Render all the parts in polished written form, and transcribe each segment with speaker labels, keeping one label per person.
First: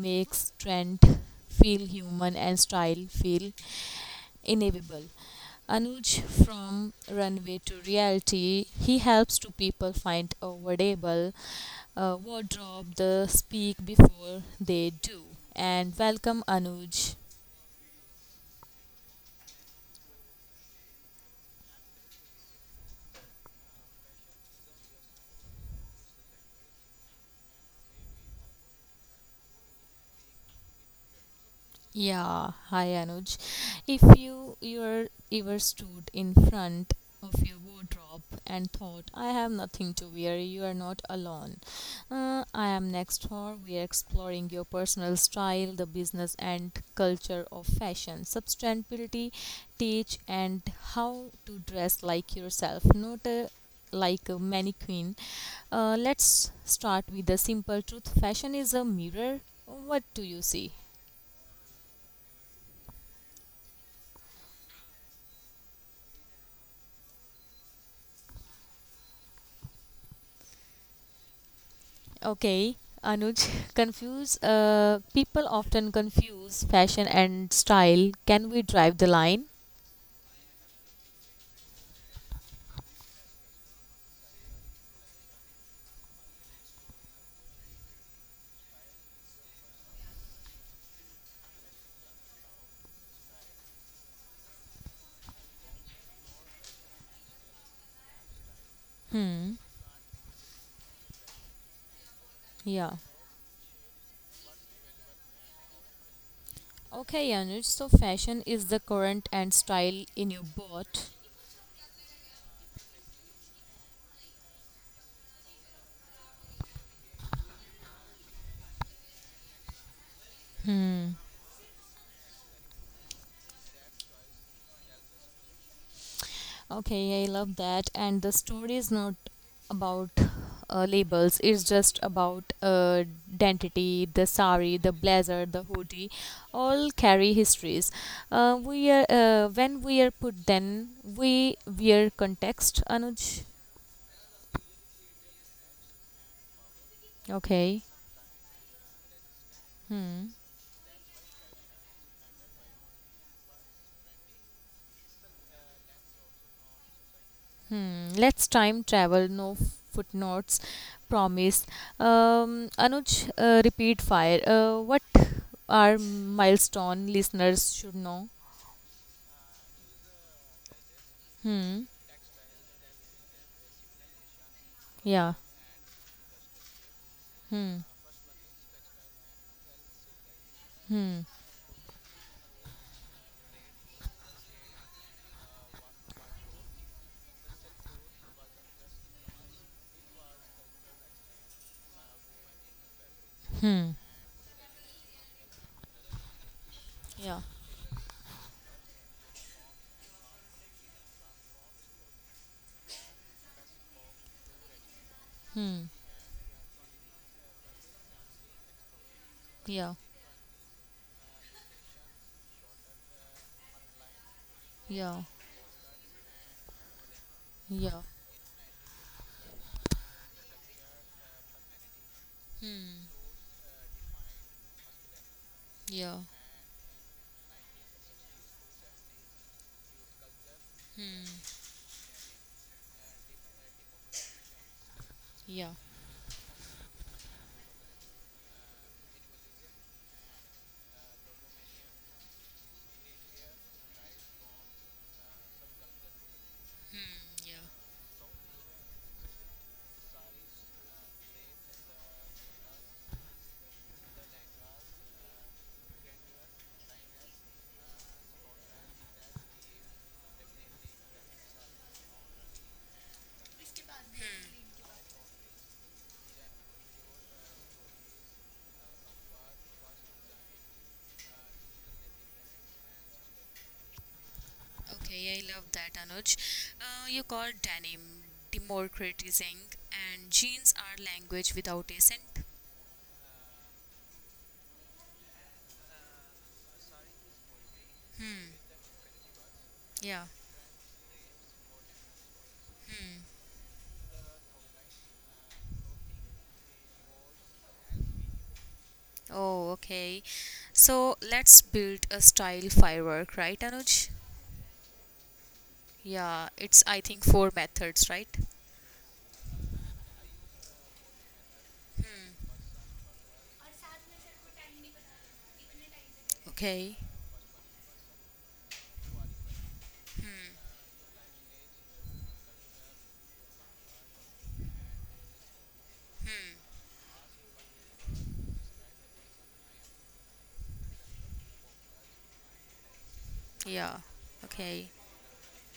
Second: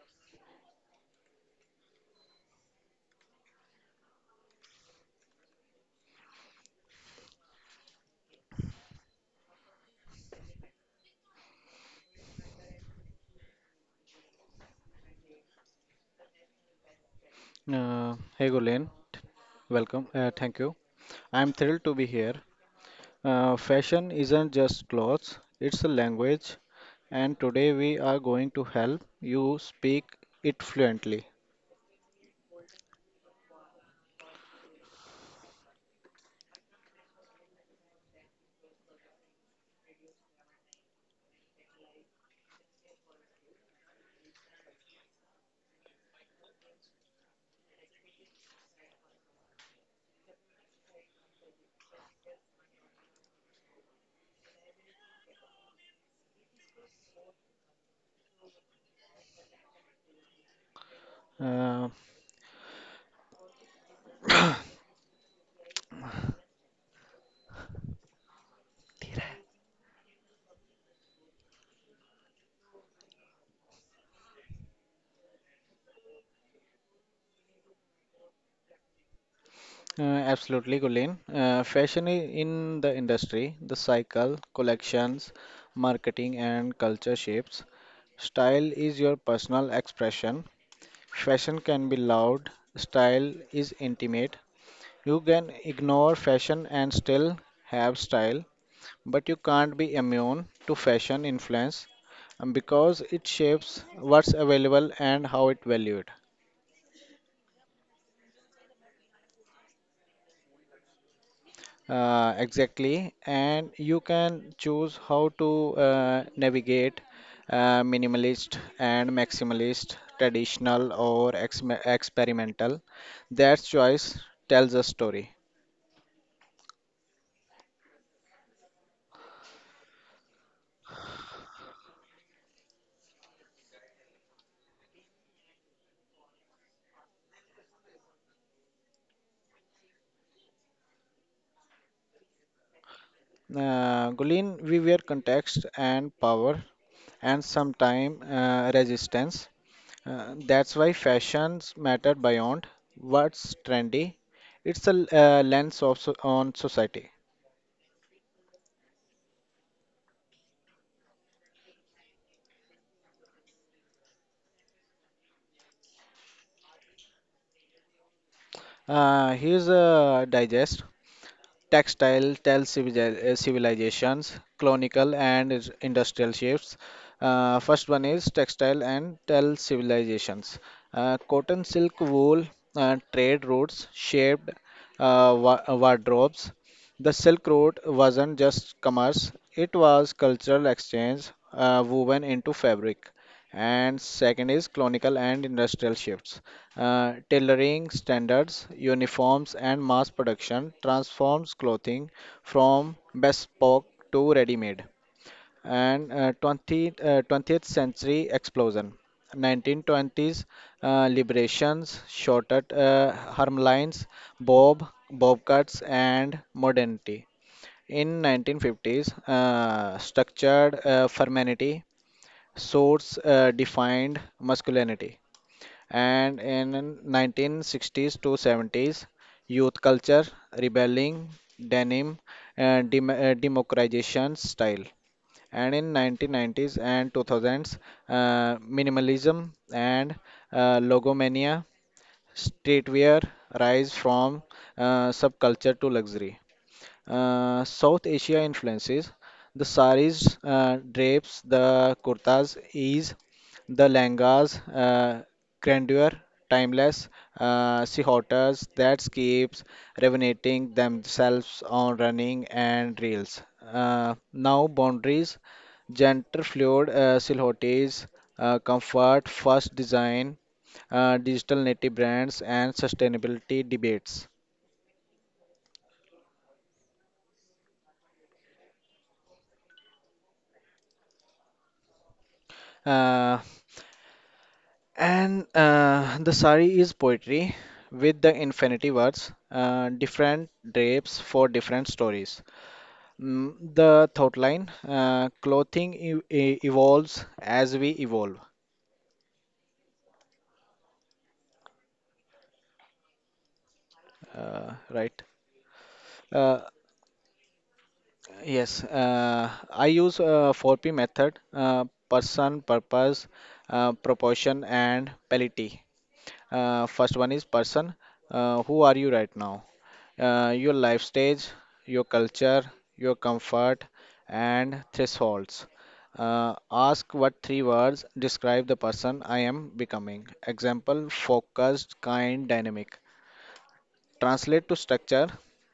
Speaker 1: makes trend feel human and style feel inevitable. Anuj from Runway to Reality, he helps to people find a wearable wardrobe. The speak before they do. And welcome Anuj.
Speaker 2: Hey Gulen, welcome. Thank you. I'm thrilled to be here. Fashion isn't just clothes, it's a language, and today we are going to help you speak it fluently.
Speaker 1: Yeah, hi Anuj. If you're ever stood in front of your wardrobe and thought, I have nothing to wear, you are not alone. I am next door. We are exploring your personal style, the business and culture of fashion, sustainability, teach, and how to dress like yourself, not a, like a mannequin. Let's start with the simple truth. Fashion is a mirror. What do you see?
Speaker 2: Uh,
Speaker 1: Okay, Anuj, confuse people often confuse fashion and style. Can we drive the line?
Speaker 2: Absolutely, Gulen. Fashion in the industry, the cycle, collections, marketing, and culture shapes. Style is your personal expression. Fashion can be loud, style is intimate. You can ignore fashion and still have style, but you
Speaker 1: Hmm.
Speaker 2: can't be immune to fashion influence,
Speaker 1: Yeah.
Speaker 2: because it shapes what's available and how it valued.
Speaker 1: Okay, Anuj. So fashion is the current and style in your boat.
Speaker 2: Exactly, and you can choose how to navigate minimalist and maximalist, traditional or experimental. That choice tells a story.
Speaker 1: Okay, I love that. And the story is not about labels, it's just about identity, the sari, the blazer, the hoodie, all carry histories. When we are put, then we wear context, Anuj.
Speaker 2: Gulin, we were context and power and
Speaker 1: Okay.
Speaker 2: sometimes resistance.
Speaker 1: Hmm.
Speaker 2: That's why fashions matter beyond what's trendy. It's a lens of so on society.
Speaker 1: Hmm. Let's time travel. No footnotes. Promise. Anuj, repeat fire. What are milestone listeners should know?
Speaker 2: Here's a digest.
Speaker 1: Hmm.
Speaker 2: Textile tell civilizations, colonial
Speaker 1: Yeah.
Speaker 2: and industrial shifts.
Speaker 1: Hmm.
Speaker 2: First one is textile and tell civilizations.
Speaker 1: Hmm.
Speaker 2: Cotton, silk, wool, trade routes shaped wardrobes. The silk road wasn't just commerce, it was cultural exchange woven into fabric. And second is colonial and industrial shifts,
Speaker 1: Yeah.
Speaker 2: tailoring standards, uniforms, and mass production transforms clothing from bespoke to ready-made.
Speaker 1: Hmm.
Speaker 2: And 20th century explosion.
Speaker 1: Yeah.
Speaker 2: 1920s liberations, shorter arm lines,
Speaker 1: Yeah.
Speaker 2: bob cuts, and modernity.
Speaker 1: Yeah.
Speaker 2: In 1950s, structured femininity,
Speaker 1: Hmm.
Speaker 2: swords defined masculinity.
Speaker 1: Yeah.
Speaker 2: And in 1960s to 70s, youth culture rebelling, denim, and democratization style.
Speaker 1: Yeah.
Speaker 2: And in 1990s and 2000s, minimalism and logomania, streetwear rise from subculture to luxury.
Speaker 1: Yeah.
Speaker 2: South Asia influences the saris, drapes, the kurtas, ease, the langas, grandeur, timeless, sihotas that keeps revenating themselves on running and reels. Now boundaries, gender fluid, silhouettes, comfort, first design, digital native brands, and sustainability debates.
Speaker 1: Okay, I love that, Anuj. You called denim democratizing, and jeans are language without accent.
Speaker 2: Uh, And the sari is poetry with the infinity words,
Speaker 1: Yeah.
Speaker 2: different drapes for different stories. The thought line, clothing evolves as we evolve,
Speaker 1: Oh, okay. So let's build a style firework, right, Anuj?
Speaker 2: right?
Speaker 1: Yeah,
Speaker 2: Uh,
Speaker 1: it's I think four methods, right?
Speaker 2: yes, I use 4P method: person, purpose, proportion, and pality.
Speaker 1: Okay.
Speaker 2: First one is person. Who are you right now? Your life stage, your culture, your comfort, and thresholds. Ask what three words describe the person I am becoming. Example: focused, kind, dynamic.
Speaker 1: Yeah.
Speaker 2: Translate to
Speaker 1: Okay.
Speaker 2: structure,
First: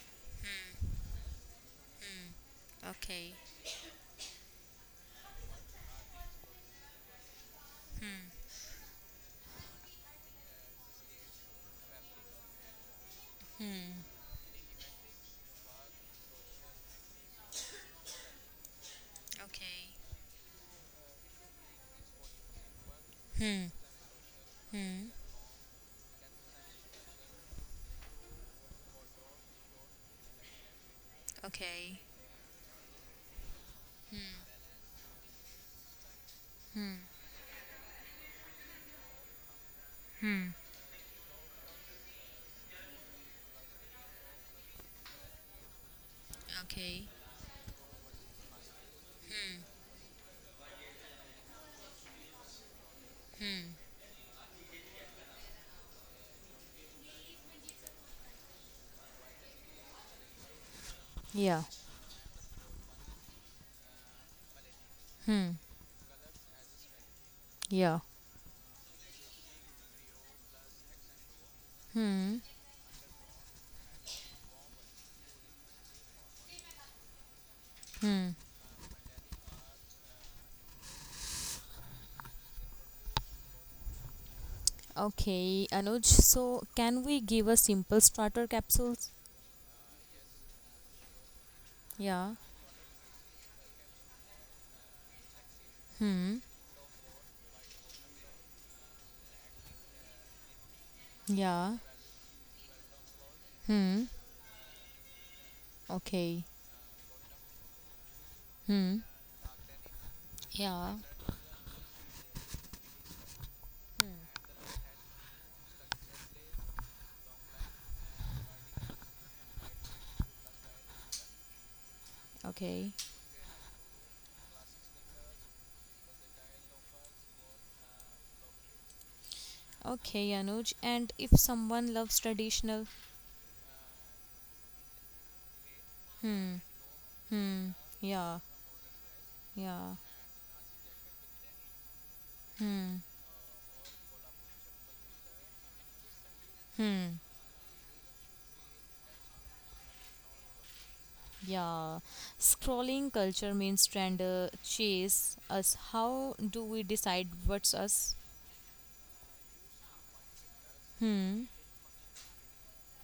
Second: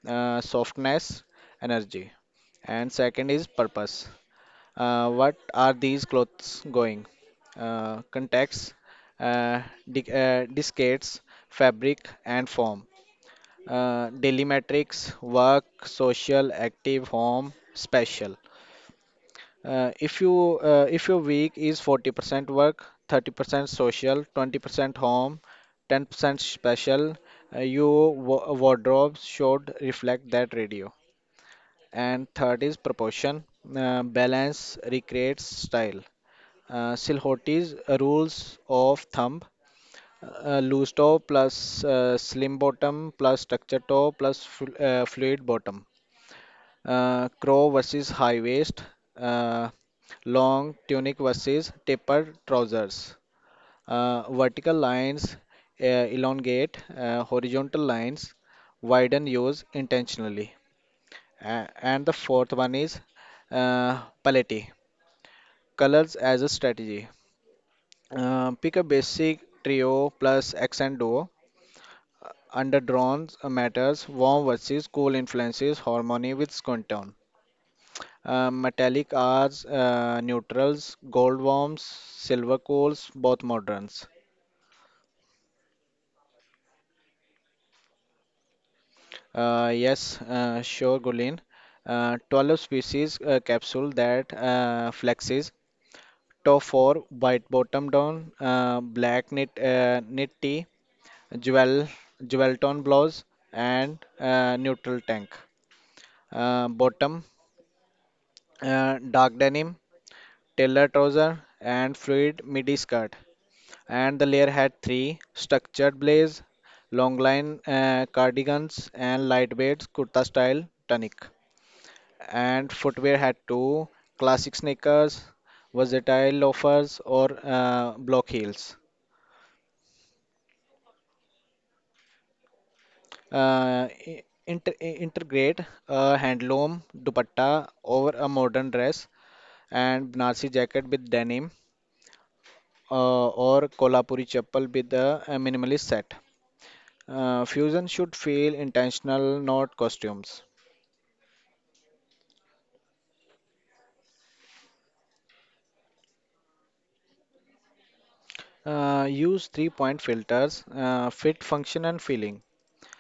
Speaker 2: softness, energy. And second
Speaker 1: Okay.
Speaker 2: is purpose. What are these clothes going? Context, uh, discates, fabric, and form. Daily metrics: work, social, active, home, special.
Speaker 1: Okay.
Speaker 2: If your week is 40% work, 30% social, 20% home, 10% special, your wardrobe should reflect that radio.
Speaker 1: Okay.
Speaker 2: And third is proportion. Balance recreates style. Silhouette's rules of thumb: loose toe plus slim bottom, plus structure toe plus fluid bottom,
Speaker 1: Okay.
Speaker 2: crow versus high waist, uh, long tunic versus tapered trousers, vertical lines uh, elongate, horizontal lines widen, use intentionally.
Speaker 1: Yeah.
Speaker 2: And the fourth one is palette, colors as a strategy.
Speaker 1: Yeah.
Speaker 2: Pick a basic trio plus accent duo. Underdrawn matters, warm versus cool influences, harmony with skin tone. Metallic R's, neutrals, gold worms, silver coals, both moderns.
Speaker 1: Okay, Anuj. So, can we give a simple starter capsules?
Speaker 2: Yes, sure, Gulin.
Speaker 1: Yeah.
Speaker 2: 12 species capsule that flexes. Top 4: white bottom down, black knit, knit tea,
Speaker 1: Yeah.
Speaker 2: jewel, jewel tone blouse, and
Speaker 1: Hmm.
Speaker 2: neutral tank.
Speaker 1: Okay.
Speaker 2: Bottom:
Speaker 1: Hmm.
Speaker 2: dark denim, tailor
Speaker 1: Yeah.
Speaker 2: trouser, and fluid midi skirt. And the layer had three: structured blaze, long line cardigans, and lightweight kurta style tunic. And
Speaker 1: Okay.
Speaker 2: footwear had two: classic sneakers, versatile loafers, or block heels.
Speaker 1: Okay, Anuj. And if someone loves traditional?
Speaker 2: Integrate a
Speaker 1: Hmm.
Speaker 2: handloom dupatta
Speaker 1: Hmm.
Speaker 2: over a
Speaker 1: Yeah.
Speaker 2: modern dress
Speaker 1: Yeah.
Speaker 2: and Banarsi jacket with denim,
Speaker 1: Hmm.
Speaker 2: or Kolhapuri chappal with a minimalist set.
Speaker 1: Hmm.
Speaker 2: Fusion should feel intentional, not costumes.
Speaker 1: Yeah. Scrolling culture means trend chase us. How do we decide what's us?
Speaker 2: Use three point filters:
Speaker 1: Hmm.
Speaker 2: fit, function, and feeling.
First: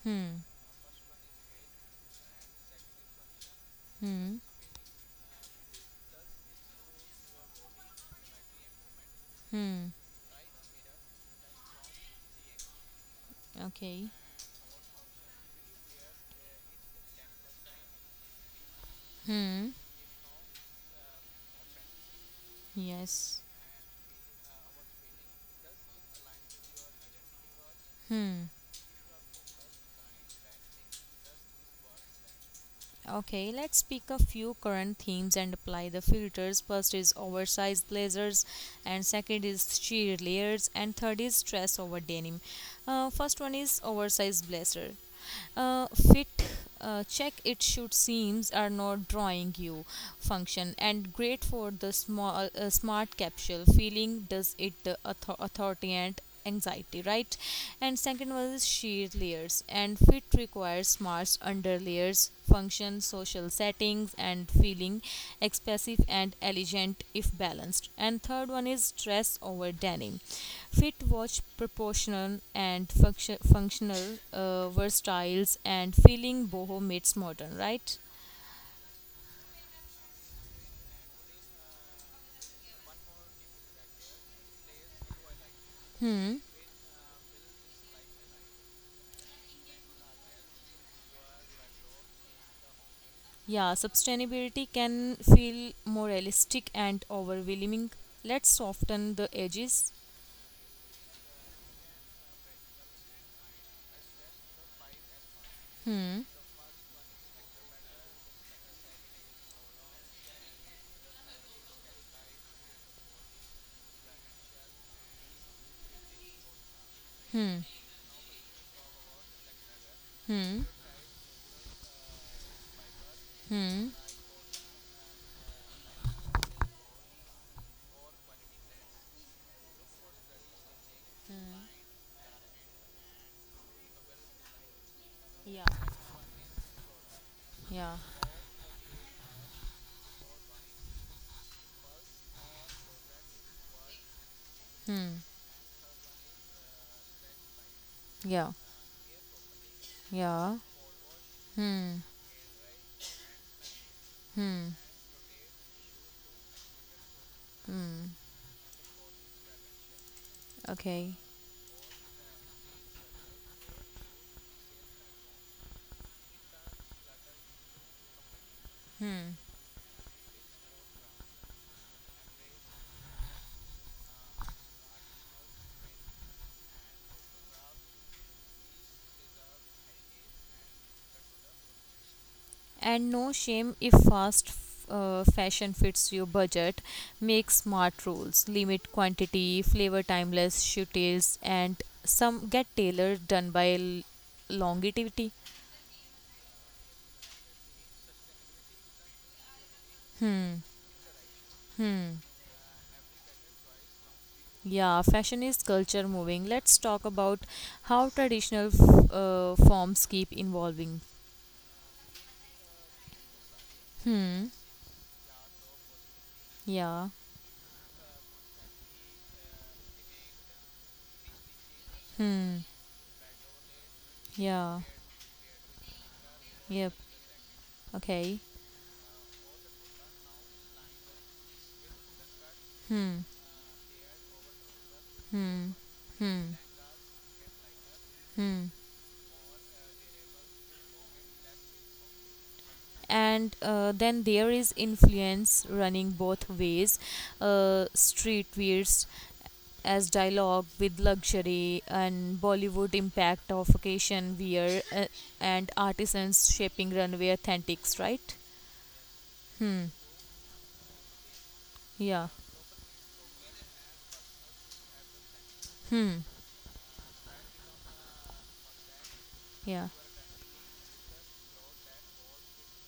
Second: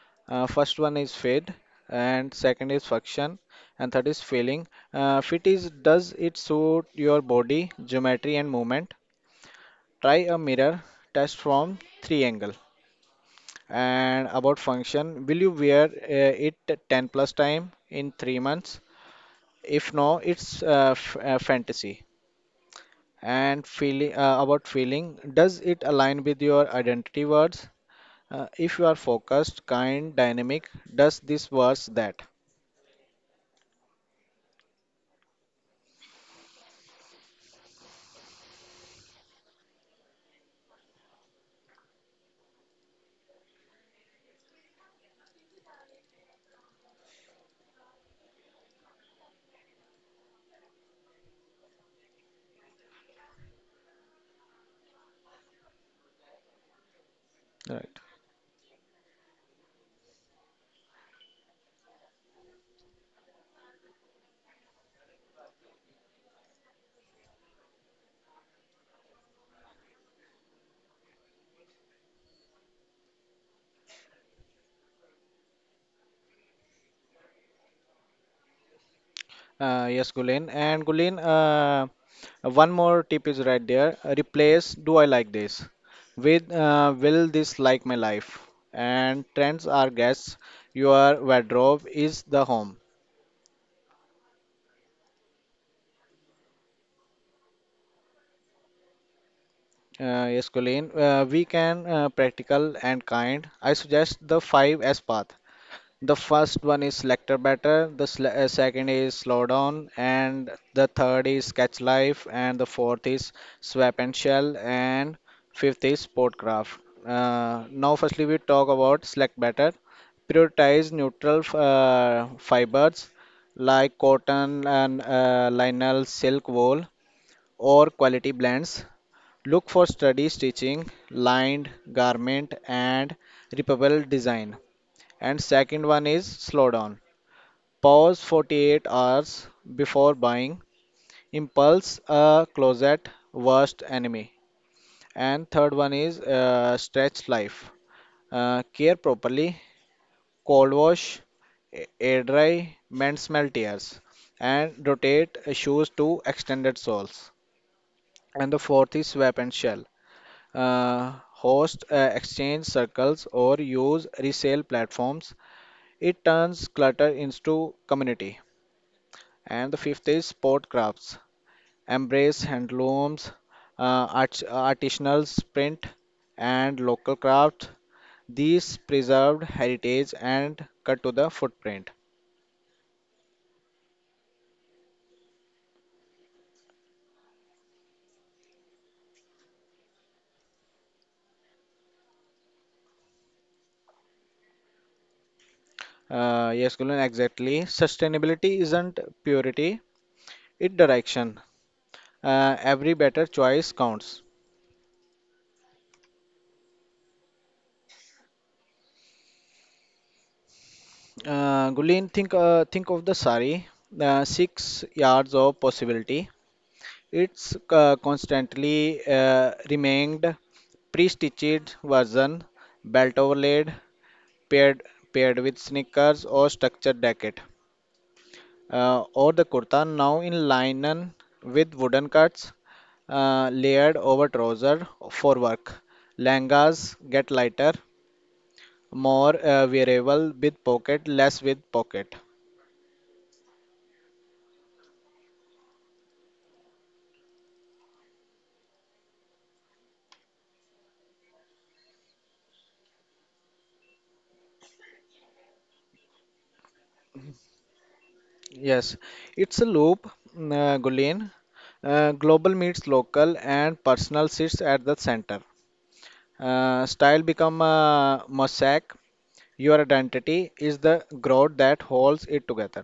Speaker 1: Hmm.
Speaker 2: First one is fit, and second is function, and third is
Speaker 1: Hmm.
Speaker 2: feeling. Fit is, does it suit your body, geometry, and movement?
Speaker 1: Hmm.
Speaker 2: Try a mirror test from three angle.
Speaker 1: Okay.
Speaker 2: And about function, will you wear it 10 plus time in 3 months?
Speaker 1: Hmm.
Speaker 2: If no, it's f fantasy.
Speaker 1: Yes.
Speaker 2: And feeling about feeling, does it align with your identity words? If you are focused, kind, dynamic, does this works that.
Speaker 1: Okay, let's pick a few current themes and apply the filters. First is oversized blazers, and second is sheer layers, and third is stress over denim. First one is oversized blazer fit check it should seems are not drawing you function and great for the small smart capsule feeling does it the authority and anxiety right and
Speaker 2: Right.
Speaker 1: second one is sheet layers and fit requires smart under layers function social settings and feeling expressive and elegant if balanced and third one is dress over denim. Fit watch, proportional and functional, versatiles and feeling boho meets modern, right?
Speaker 2: Yes, Gulen. And Gulen, one more tip is right there. Replace, do I like this, with will this like my life? And trends are guests. Your wardrobe is the home.
Speaker 1: Yeah, sustainability can feel more realistic and overwhelming. Let's soften the edges.
Speaker 2: Yes, Gulen. We can practical and kind. I suggest the five S path. The first one is selector batter, the second is slow down, and the third is catch life, and the fourth is swap and shell, and fifth is sport craft. Now, firstly, we talk about select batter. Prioritize neutral fibers like cotton and linal, silk, wool, or quality blends. Look for sturdy stitching, lined garment, and repairable design. And
Speaker 1: Yeah,
Speaker 2: second one is slow down.
Speaker 1: yeah,
Speaker 2: Pause 48 hours before buying. Impulse a closet worst enemy.
Speaker 1: hmm,
Speaker 2: And third one is stretch life.
Speaker 1: yeah,
Speaker 2: Care properly.
Speaker 1: yeah,
Speaker 2: Cold wash,
Speaker 1: hmm,
Speaker 2: air dry, mend smell tears.
Speaker 1: hmm,
Speaker 2: And rotate shoes to extended soles. And the fourth is swap and shell.
Speaker 1: okay.
Speaker 2: Host exchange circles or use resale platforms. It turns clutter into community. And the fifth is sport crafts. Embrace handlooms, artisanal print, and local crafts. These preserved heritage and cut to the footprint.
Speaker 1: And no shame if fast fashion fits your budget. Make smart rules, limit quantity, flavor timeless shooties, and some get tailored done by longevity.
Speaker 2: Yes, Gulen, exactly. Sustainability isn't purity, it direction. Every better choice counts.
Speaker 1: Yeah, fashion is culture moving. Let's talk about how traditional forms keep evolving.
Speaker 2: Gulen, think of the sari,
Speaker 1: Hmm.
Speaker 2: 6 yards of possibility.
Speaker 1: Yeah.
Speaker 2: It's constantly remained pre-stitched version,
Speaker 1: Hmm.
Speaker 2: belt overlaid,
Speaker 1: Yeah.
Speaker 2: paired paired with sneakers or
Speaker 1: Yep.
Speaker 2: structured jacket,
Speaker 1: Okay.
Speaker 2: or the kurta now in linen with wooden cuts,
Speaker 1: Hmm.
Speaker 2: layered over trouser for
Speaker 1: Hmm.
Speaker 2: work.
Speaker 1: Hmm.
Speaker 2: Langas get lighter,
Speaker 1: Hmm.
Speaker 2: more wearable with pocket, less with pocket.
Speaker 1: And then there is influence running both ways, street wears as dialogue with luxury and Bollywood impact of occasion wear, and artisans shaping runway authentics, right?
Speaker 2: Yes, it's a
Speaker 1: Hmm.
Speaker 2: loop, Gulen.
Speaker 1: Yeah.
Speaker 2: Global meets local and personal sits at the center. Style become a mosaic. Your
Speaker 1: Yeah.
Speaker 2: identity is the grout that holds it together.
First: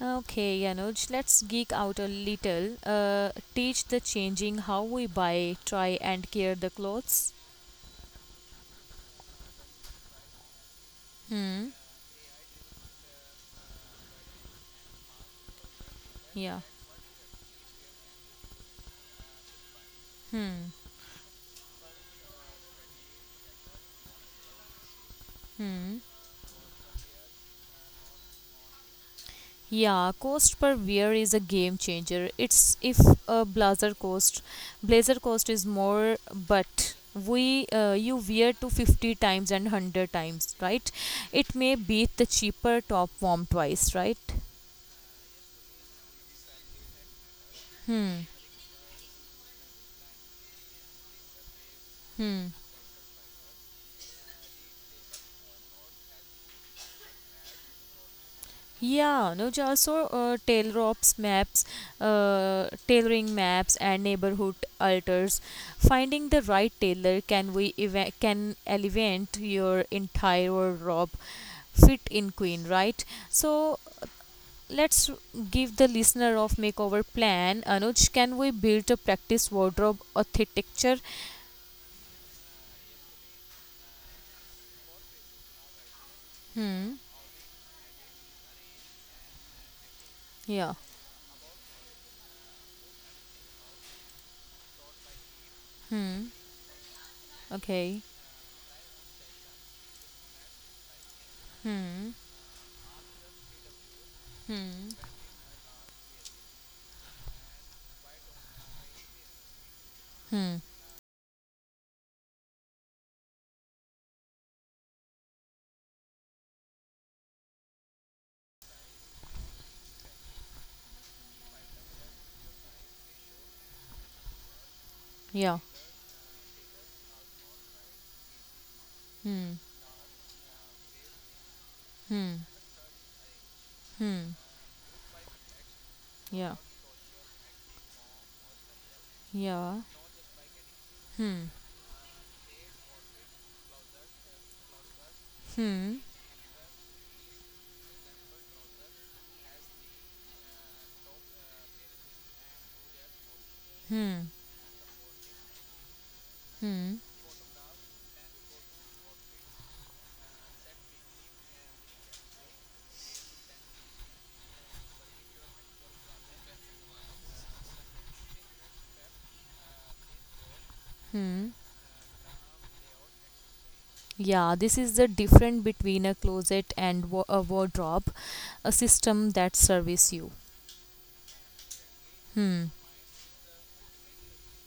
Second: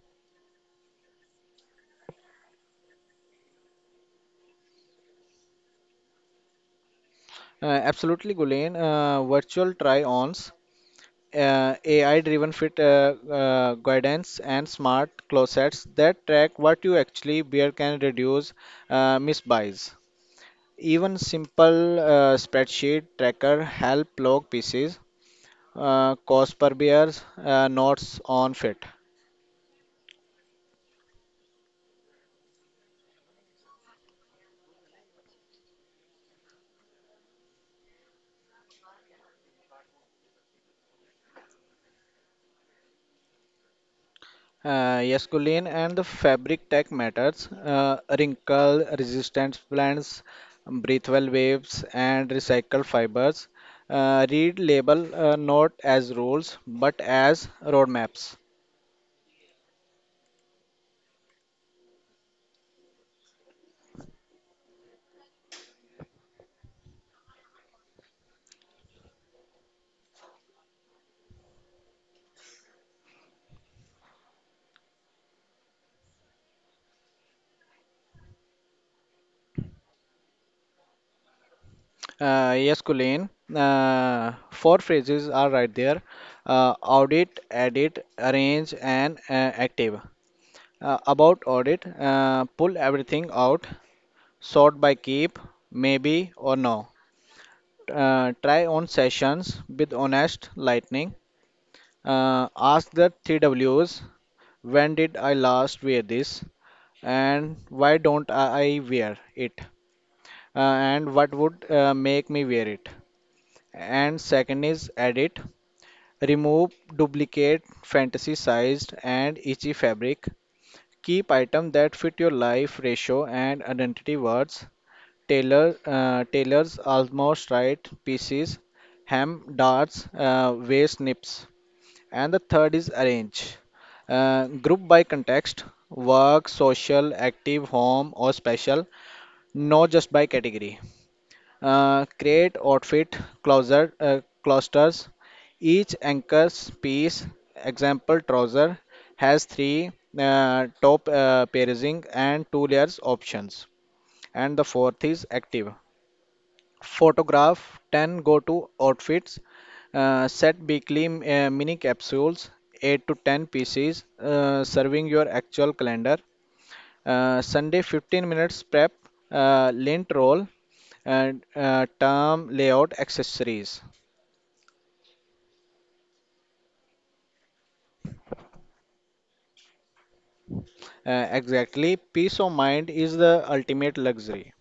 Speaker 1: Okay, Yanuj, let's geek out a little. Teach the changing how we buy, try and care the clothes.
Speaker 2: Absolutely, Gulen. Virtual try-ons,
Speaker 1: Hmm.
Speaker 2: AI-driven fit guidance, and smart closets that track
Speaker 1: Yeah.
Speaker 2: what you actually wear can reduce misbuys. Even simple spreadsheet tracker help log pieces, cost per bears, notes on fit.
Speaker 1: Yeah, cost per wear is a game changer. It's if a blazer cost, blazer cost is more, but we you wear to 50 times and 100 times, right? It may beat the cheaper top warm twice, right?
Speaker 2: Yes, Colleen, and the fabric tech matters. Wrinkle resistant blends, breathable waves, and recycled fibers. Read label, not as rules but as roadmaps.
Speaker 1: Yeah, no, also tailoring maps, and neighborhood alters. Finding the right tailor can elevate your entire wardrobe fit in queen, right? So let's give the listener of makeover plan. Anuj, can we build a practice wardrobe architecture?
Speaker 2: Yes, Colleen. Four phrases are right there:
Speaker 1: Hmm.
Speaker 2: audit, edit, arrange, and active.
Speaker 1: Yeah.
Speaker 2: About audit, pull everything out, sort by keep,
Speaker 1: Hmm.
Speaker 2: maybe or no.
Speaker 1: Okay.
Speaker 2: Try on sessions with honest lightning.
Speaker 1: Hmm.
Speaker 2: Ask the TWs:
Speaker 1: Hmm.
Speaker 2: when did I last wear this? And why don't I wear it?
Speaker 1: Hmm.
Speaker 2: And what would make me wear it? And second is edit, remove duplicate fantasy sized and itchy fabric. Keep items that fit your life ratio and identity words.
Speaker 1: Yeah.
Speaker 2: Tailors almost right pieces,
Speaker 1: Hmm.
Speaker 2: hem darts, waist nips. And
Speaker 1: Hmm.
Speaker 2: the third is arrange.
Speaker 1: Hmm.
Speaker 2: Group by context: work,
Speaker 1: Yeah.
Speaker 2: social, active, home, or special.
Speaker 1: Yeah.
Speaker 2: Not just by category.
Speaker 1: Hmm.
Speaker 2: Create outfit clusters.
Speaker 1: Hmm.
Speaker 2: Each anchor's piece, example trouser, has three top pairing and two layers options.
Speaker 1: Hmm.
Speaker 2: And the fourth is active.
Speaker 1: Hmm.
Speaker 2: Photograph 10 go to outfits. Set weekly mini capsules, 8 to 10 pieces, serving your actual calendar. Sunday 15 minutes prep, lint roll,
Speaker 1: Hmm.
Speaker 2: and term layout accessories.
Speaker 1: Yeah, this is the difference between a closet and a wardrobe, a system that serves you.
Speaker 2: Exactly, peace of
Speaker 1: Hmm.
Speaker 2: mind is the ultimate luxury.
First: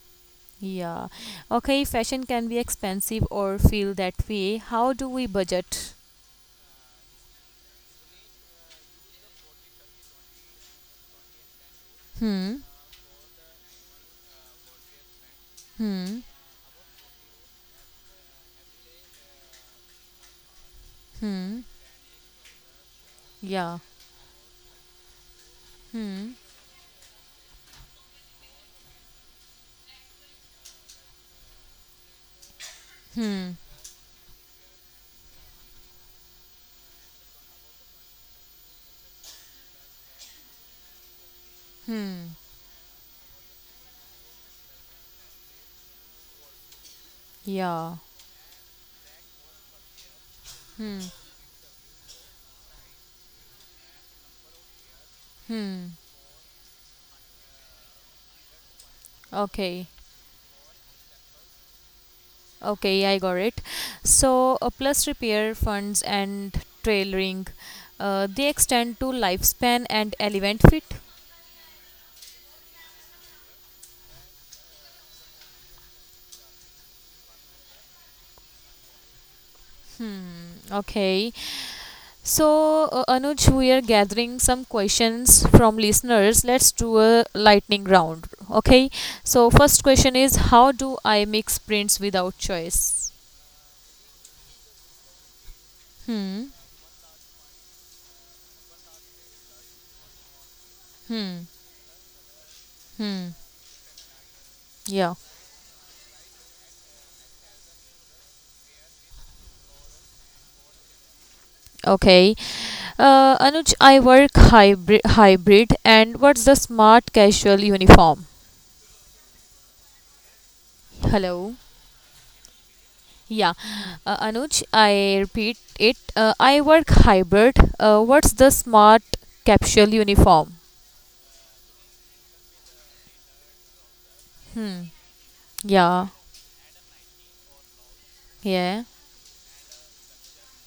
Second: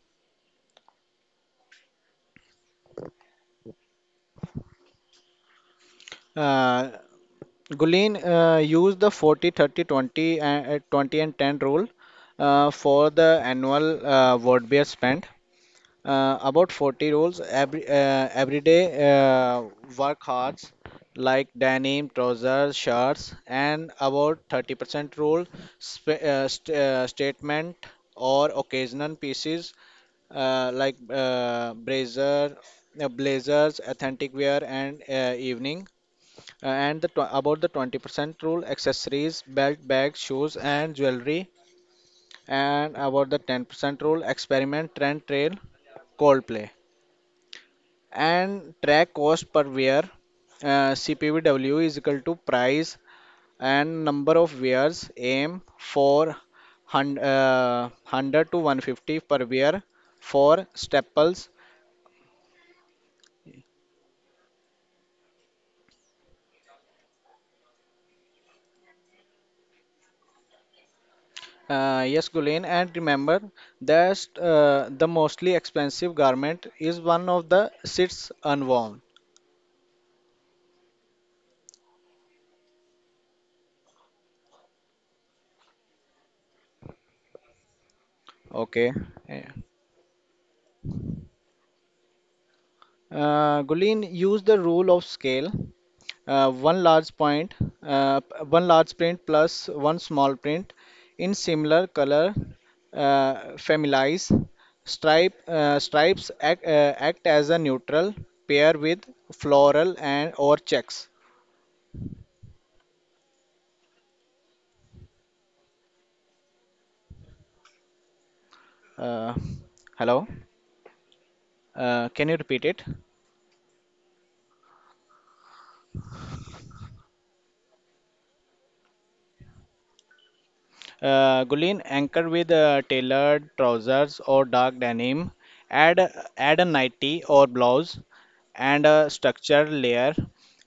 Speaker 1: Yeah. Okay, fashion can be expensive or feel that way. How do we budget?
Speaker 2: Uh, Gulin, used the 40 and 20 and 10 rule
Speaker 1: Hmm.
Speaker 2: for the annual word beer spend.
Speaker 1: Hmm.
Speaker 2: About 40 rules every everyday uh, work hours like denim, trousers, shirts,
Speaker 1: Yeah.
Speaker 2: and about 30% rule sp st statement or occasional pieces like blazers, authentic wear, and evening. And about the 20% rule: accessories, belt, bags, shoes, and jewelry. And about the 10% rule: experiment, trend, trail, coldplay.
Speaker 1: Yeah.
Speaker 2: And track cost per wear.
Speaker 1: Hmm.
Speaker 2: CPVW is equal to price and number of wears. Aim
Speaker 1: Hmm.
Speaker 2: for 100 to 150 per wear
Speaker 1: Okay.
Speaker 2: for staples.
Speaker 1: Okay, I got it. So, plus repair funds and tailoring, they extend to lifespan and element fit.
Speaker 2: Yes, Gulen, and remember that the mostly expensive garment is one of the sits unworn.
Speaker 1: Okay, so Anuj, we are gathering some questions from listeners. Let's do a lightning round. Okay,
Speaker 2: Okay. Yeah.
Speaker 1: so first question is how do I mix prints without choice?
Speaker 2: Gulen, use the rule of scale.
Speaker 1: Hmm,
Speaker 2: Uh, one large point, One large print plus one small print in
Speaker 1: hmm,
Speaker 2: similar color,
Speaker 1: hmm.
Speaker 2: familiarize.
Speaker 1: Yeah.
Speaker 2: Stripes act as a neutral pair with floral and or checks.
Speaker 1: Okay. Anuj, I work hybrid, and what's the smart casual uniform?
Speaker 2: Uh, Hello.
Speaker 1: Hello.
Speaker 2: Can you repeat it?
Speaker 1: Yeah. Anuj, I repeat it. I work hybrid. What's the smart capsule uniform?
Speaker 2: Gulin, anchor with tailored trousers or dark denim.
Speaker 1: Yeah.
Speaker 2: Add a nightie or blouse
Speaker 1: Yeah.
Speaker 2: and a structure layer.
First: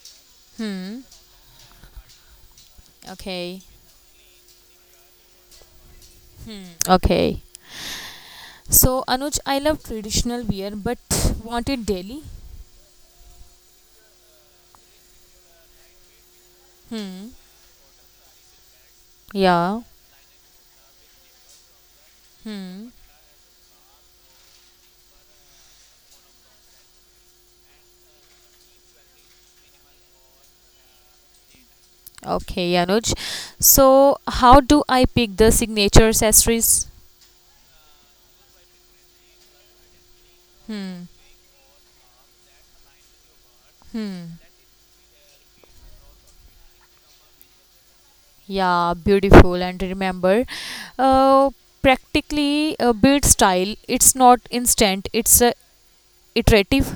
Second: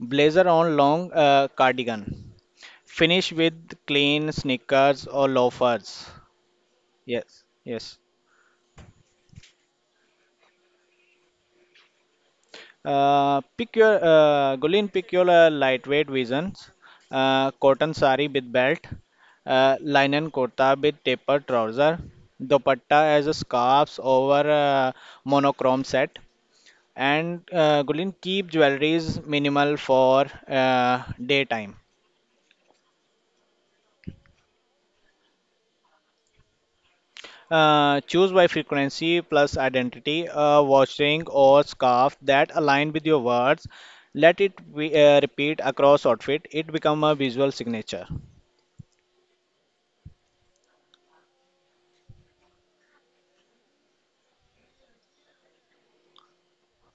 Speaker 2: Blazer on
Speaker 1: Hmm.
Speaker 2: long cardigan. Finish with
Speaker 1: Okay.
Speaker 2: clean sneakers or loafers.
Speaker 1: Okay.
Speaker 2: Yes, yes.
Speaker 1: So, Anuj, I love traditional wear but want it daily.
Speaker 2: Pick your Gulin, pick your lightweight visions.
Speaker 1: Hmm.
Speaker 2: Cotton sari with belt,
Speaker 1: Yeah.
Speaker 2: linen kurta with taper trouser,
Speaker 1: Hmm.
Speaker 2: dupatta as a scarves over monochrome set. And Gulin, keep jewelries minimal for daytime.
Speaker 1: Okay, Anuj. So, how do I pick the signature accessories?
Speaker 2: Choose by frequency plus identity, a watch
Speaker 1: Hmm.
Speaker 2: ring or scarf that align with your words. Let
Speaker 1: Hmm.
Speaker 2: it be, repeat across outfit. It become a visual signature.
Speaker 1: Yeah, beautiful. And remember, uh, practically a bead style. It's not instant. It's iterative,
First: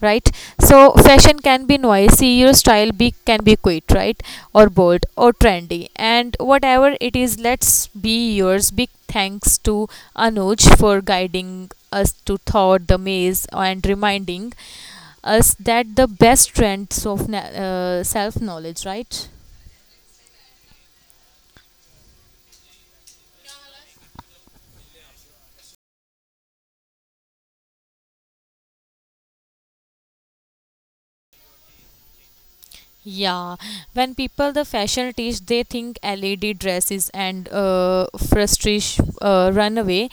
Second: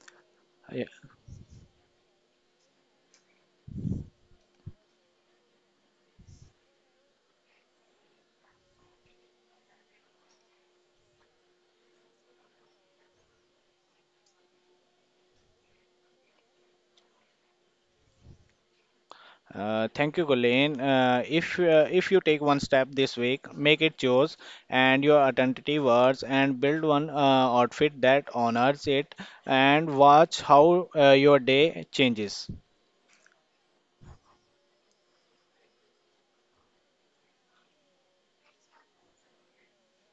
Speaker 1: right?
Speaker 2: Yeah.
Speaker 1: So fashion can be noisy. Your style be can be quick, right? Or bold or trendy. And whatever it is, let's be yours. Big thanks to Anuj for guiding us to thought the maze and reminding us that the best trends of self knowledge, right?
Speaker 2: Thank you, Gulen. If you take one step this week, make it yours and your identity words, and build one outfit that honors it, and watch how your day changes.
Speaker 1: Yeah, when people the fashion teach, they think LED dresses and frustration runaway,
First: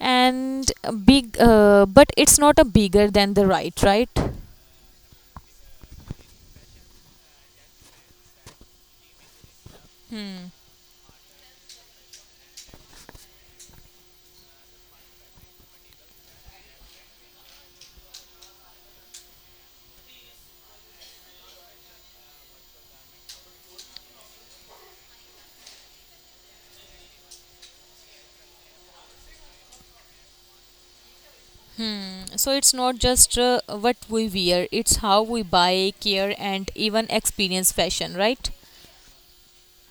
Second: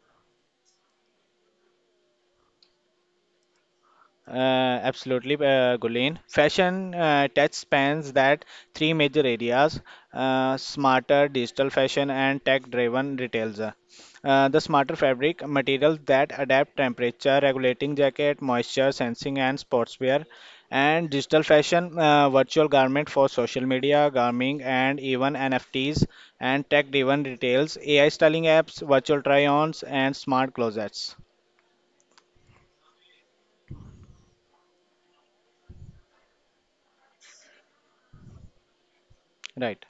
Speaker 1: and a big. But it's not a bigger than the right, right?
Speaker 2: Absolutely, Gulen. Fashion tech spans that three major areas: smarter digital fashion and tech-driven retails. The smarter fabric materials that adapt temperature, regulating jacket, moisture sensing, and sportswear. And digital fashion, virtual garment for social media, garming, and even NFTs. And tech-driven retails, AI styling apps, virtual try-ons, and smart closets.
Speaker 1: So it's not just what we wear; it's how we buy, care, and even experience fashion, right?
Speaker 2: Right.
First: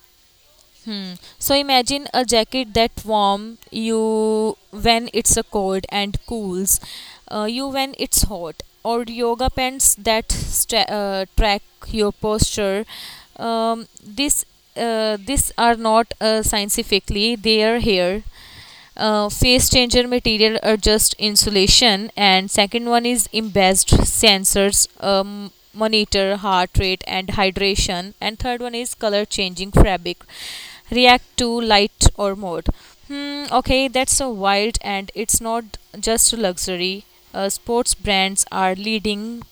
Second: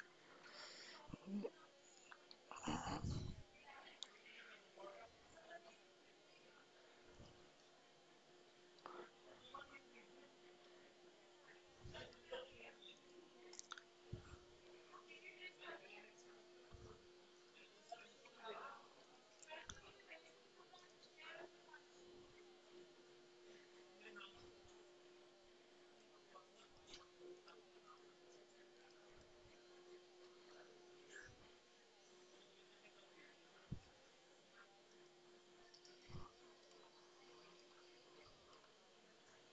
Speaker 1: So imagine a jacket that warm you when it's a cold and cools you when it's hot, or yoga pants that track your posture. This these are not scientifically they are here, phase changer material adjust insulation, and second one is embedded sensors, monitor heart rate and hydration, and third one is color changing fabric react to light or mode. Hmm, okay, that's a wild and it's not just luxury. Sports brands are leading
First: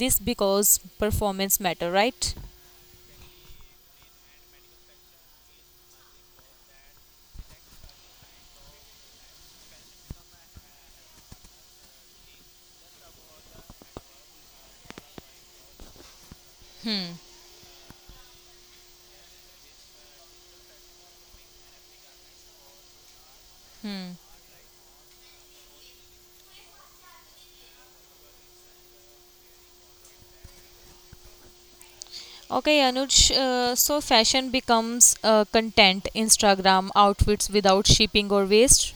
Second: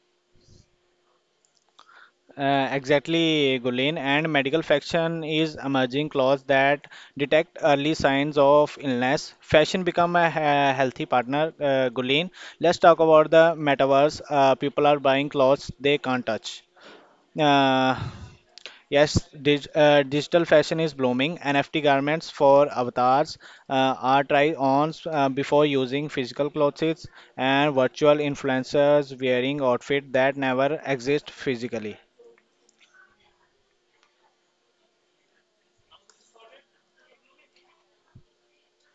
Speaker 1: this because performance matter, right?
Speaker 2: Exactly, Gulen. And medical fashion is emerging clothes that detect early signs of illness. Fashion become a healthy partner, Gulen. Let's talk about the metaverse. People are buying clothes they can't touch. Uh, yes, digital fashion is blooming. NFT garments for avatars are try-ons before using physical clothes, and virtual influencers wearing outfits that never exist physically.
Speaker 1: Okay, Anuj. So fashion becomes content, Instagram outfits without shipping or waste.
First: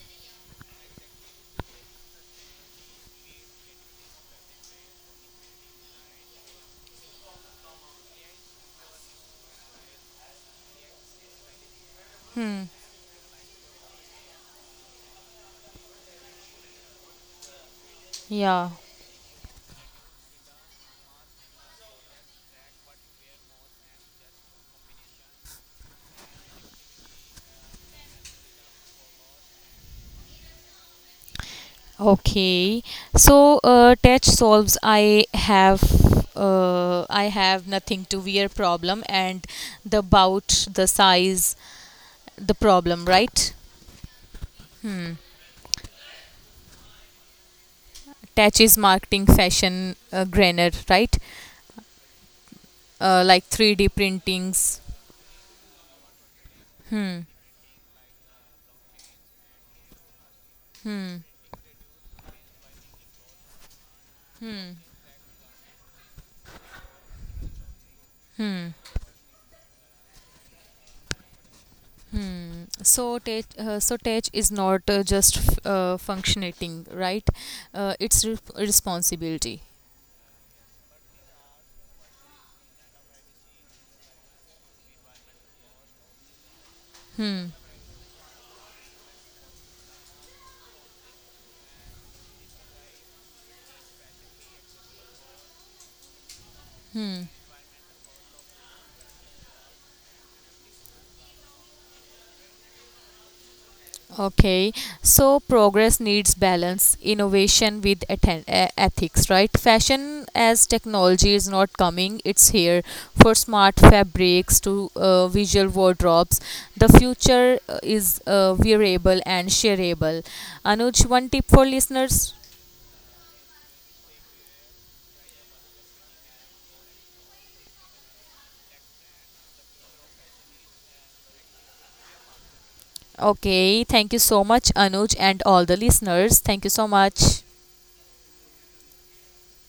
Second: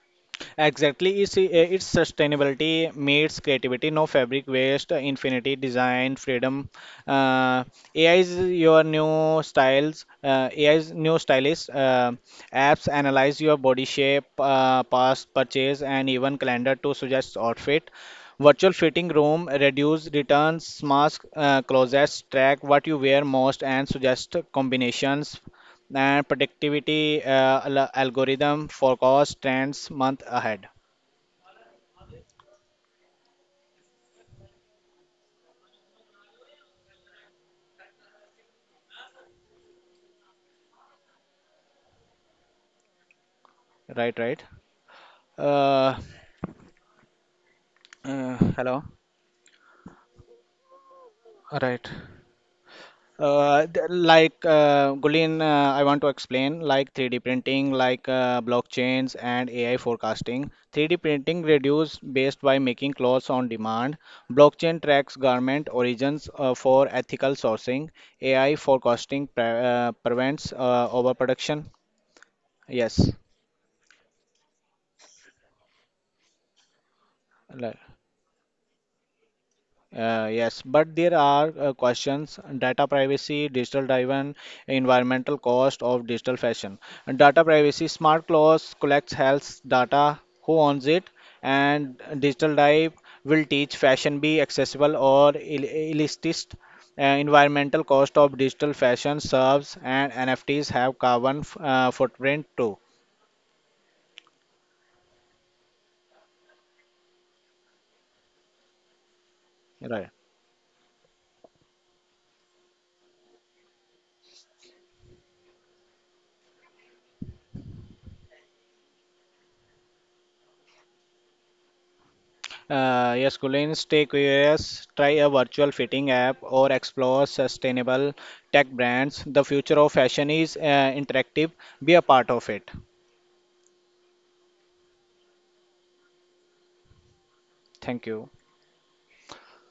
Speaker 2: Exactly, it's sustainability meets creativity, no fabric waste, infinity design, freedom. Uh, AI is your new styles, uh, AI is new stylist. Apps analyze your body shape, past purchase, and even calendar to suggest outfit.
Speaker 1: Yeah.
Speaker 2: Virtual fitting room, reduce returns, mask closets, track what you wear most, and suggest combinations. And productivity algorithm forecast trends month ahead.
Speaker 1: Okay. So touch solves. I have. I have nothing to wear problem and the bout the size the problem right.
Speaker 2: Right, right. Uh,
Speaker 1: Touch is
Speaker 2: Hello.
Speaker 1: marketing fashion grainer right.
Speaker 2: Right.
Speaker 1: Like 3D printings
Speaker 2: Gulin, I want to explain like 3D printing, like blockchains and AI forecasting. 3D printing reduce based by making clothes on demand. Blockchain tracks garment origins for ethical sourcing. AI forecasting prevents overproduction. Yes.
Speaker 1: so tech is not just functioning right,
Speaker 2: Right.
Speaker 1: it's responsibility.
Speaker 2: Yes, but there are questions: data privacy, digital driven, environmental cost of digital fashion. And data privacy, smart clothes collects health data, who owns it. And digital drive will teach fashion be accessible or illicit. Environmental cost of digital fashion serves and NFTs have carbon footprint too.
Speaker 1: Okay, so progress needs balance innovation with ethics right.
Speaker 2: Right.
Speaker 1: Fashion as technology is not coming, it's here. For smart fabrics to visual wardrobes, the future is wearable and shareable. Anuj, one tip for listeners.
Speaker 2: Yes, Kulin, stay curious, try a virtual fitting app, or explore sustainable tech brands. The future of fashion is interactive. Be a part of it.
Speaker 1: Okay, thank you so much, Anuj, and all the listeners. Thank you so much.
Speaker 2: Thank you.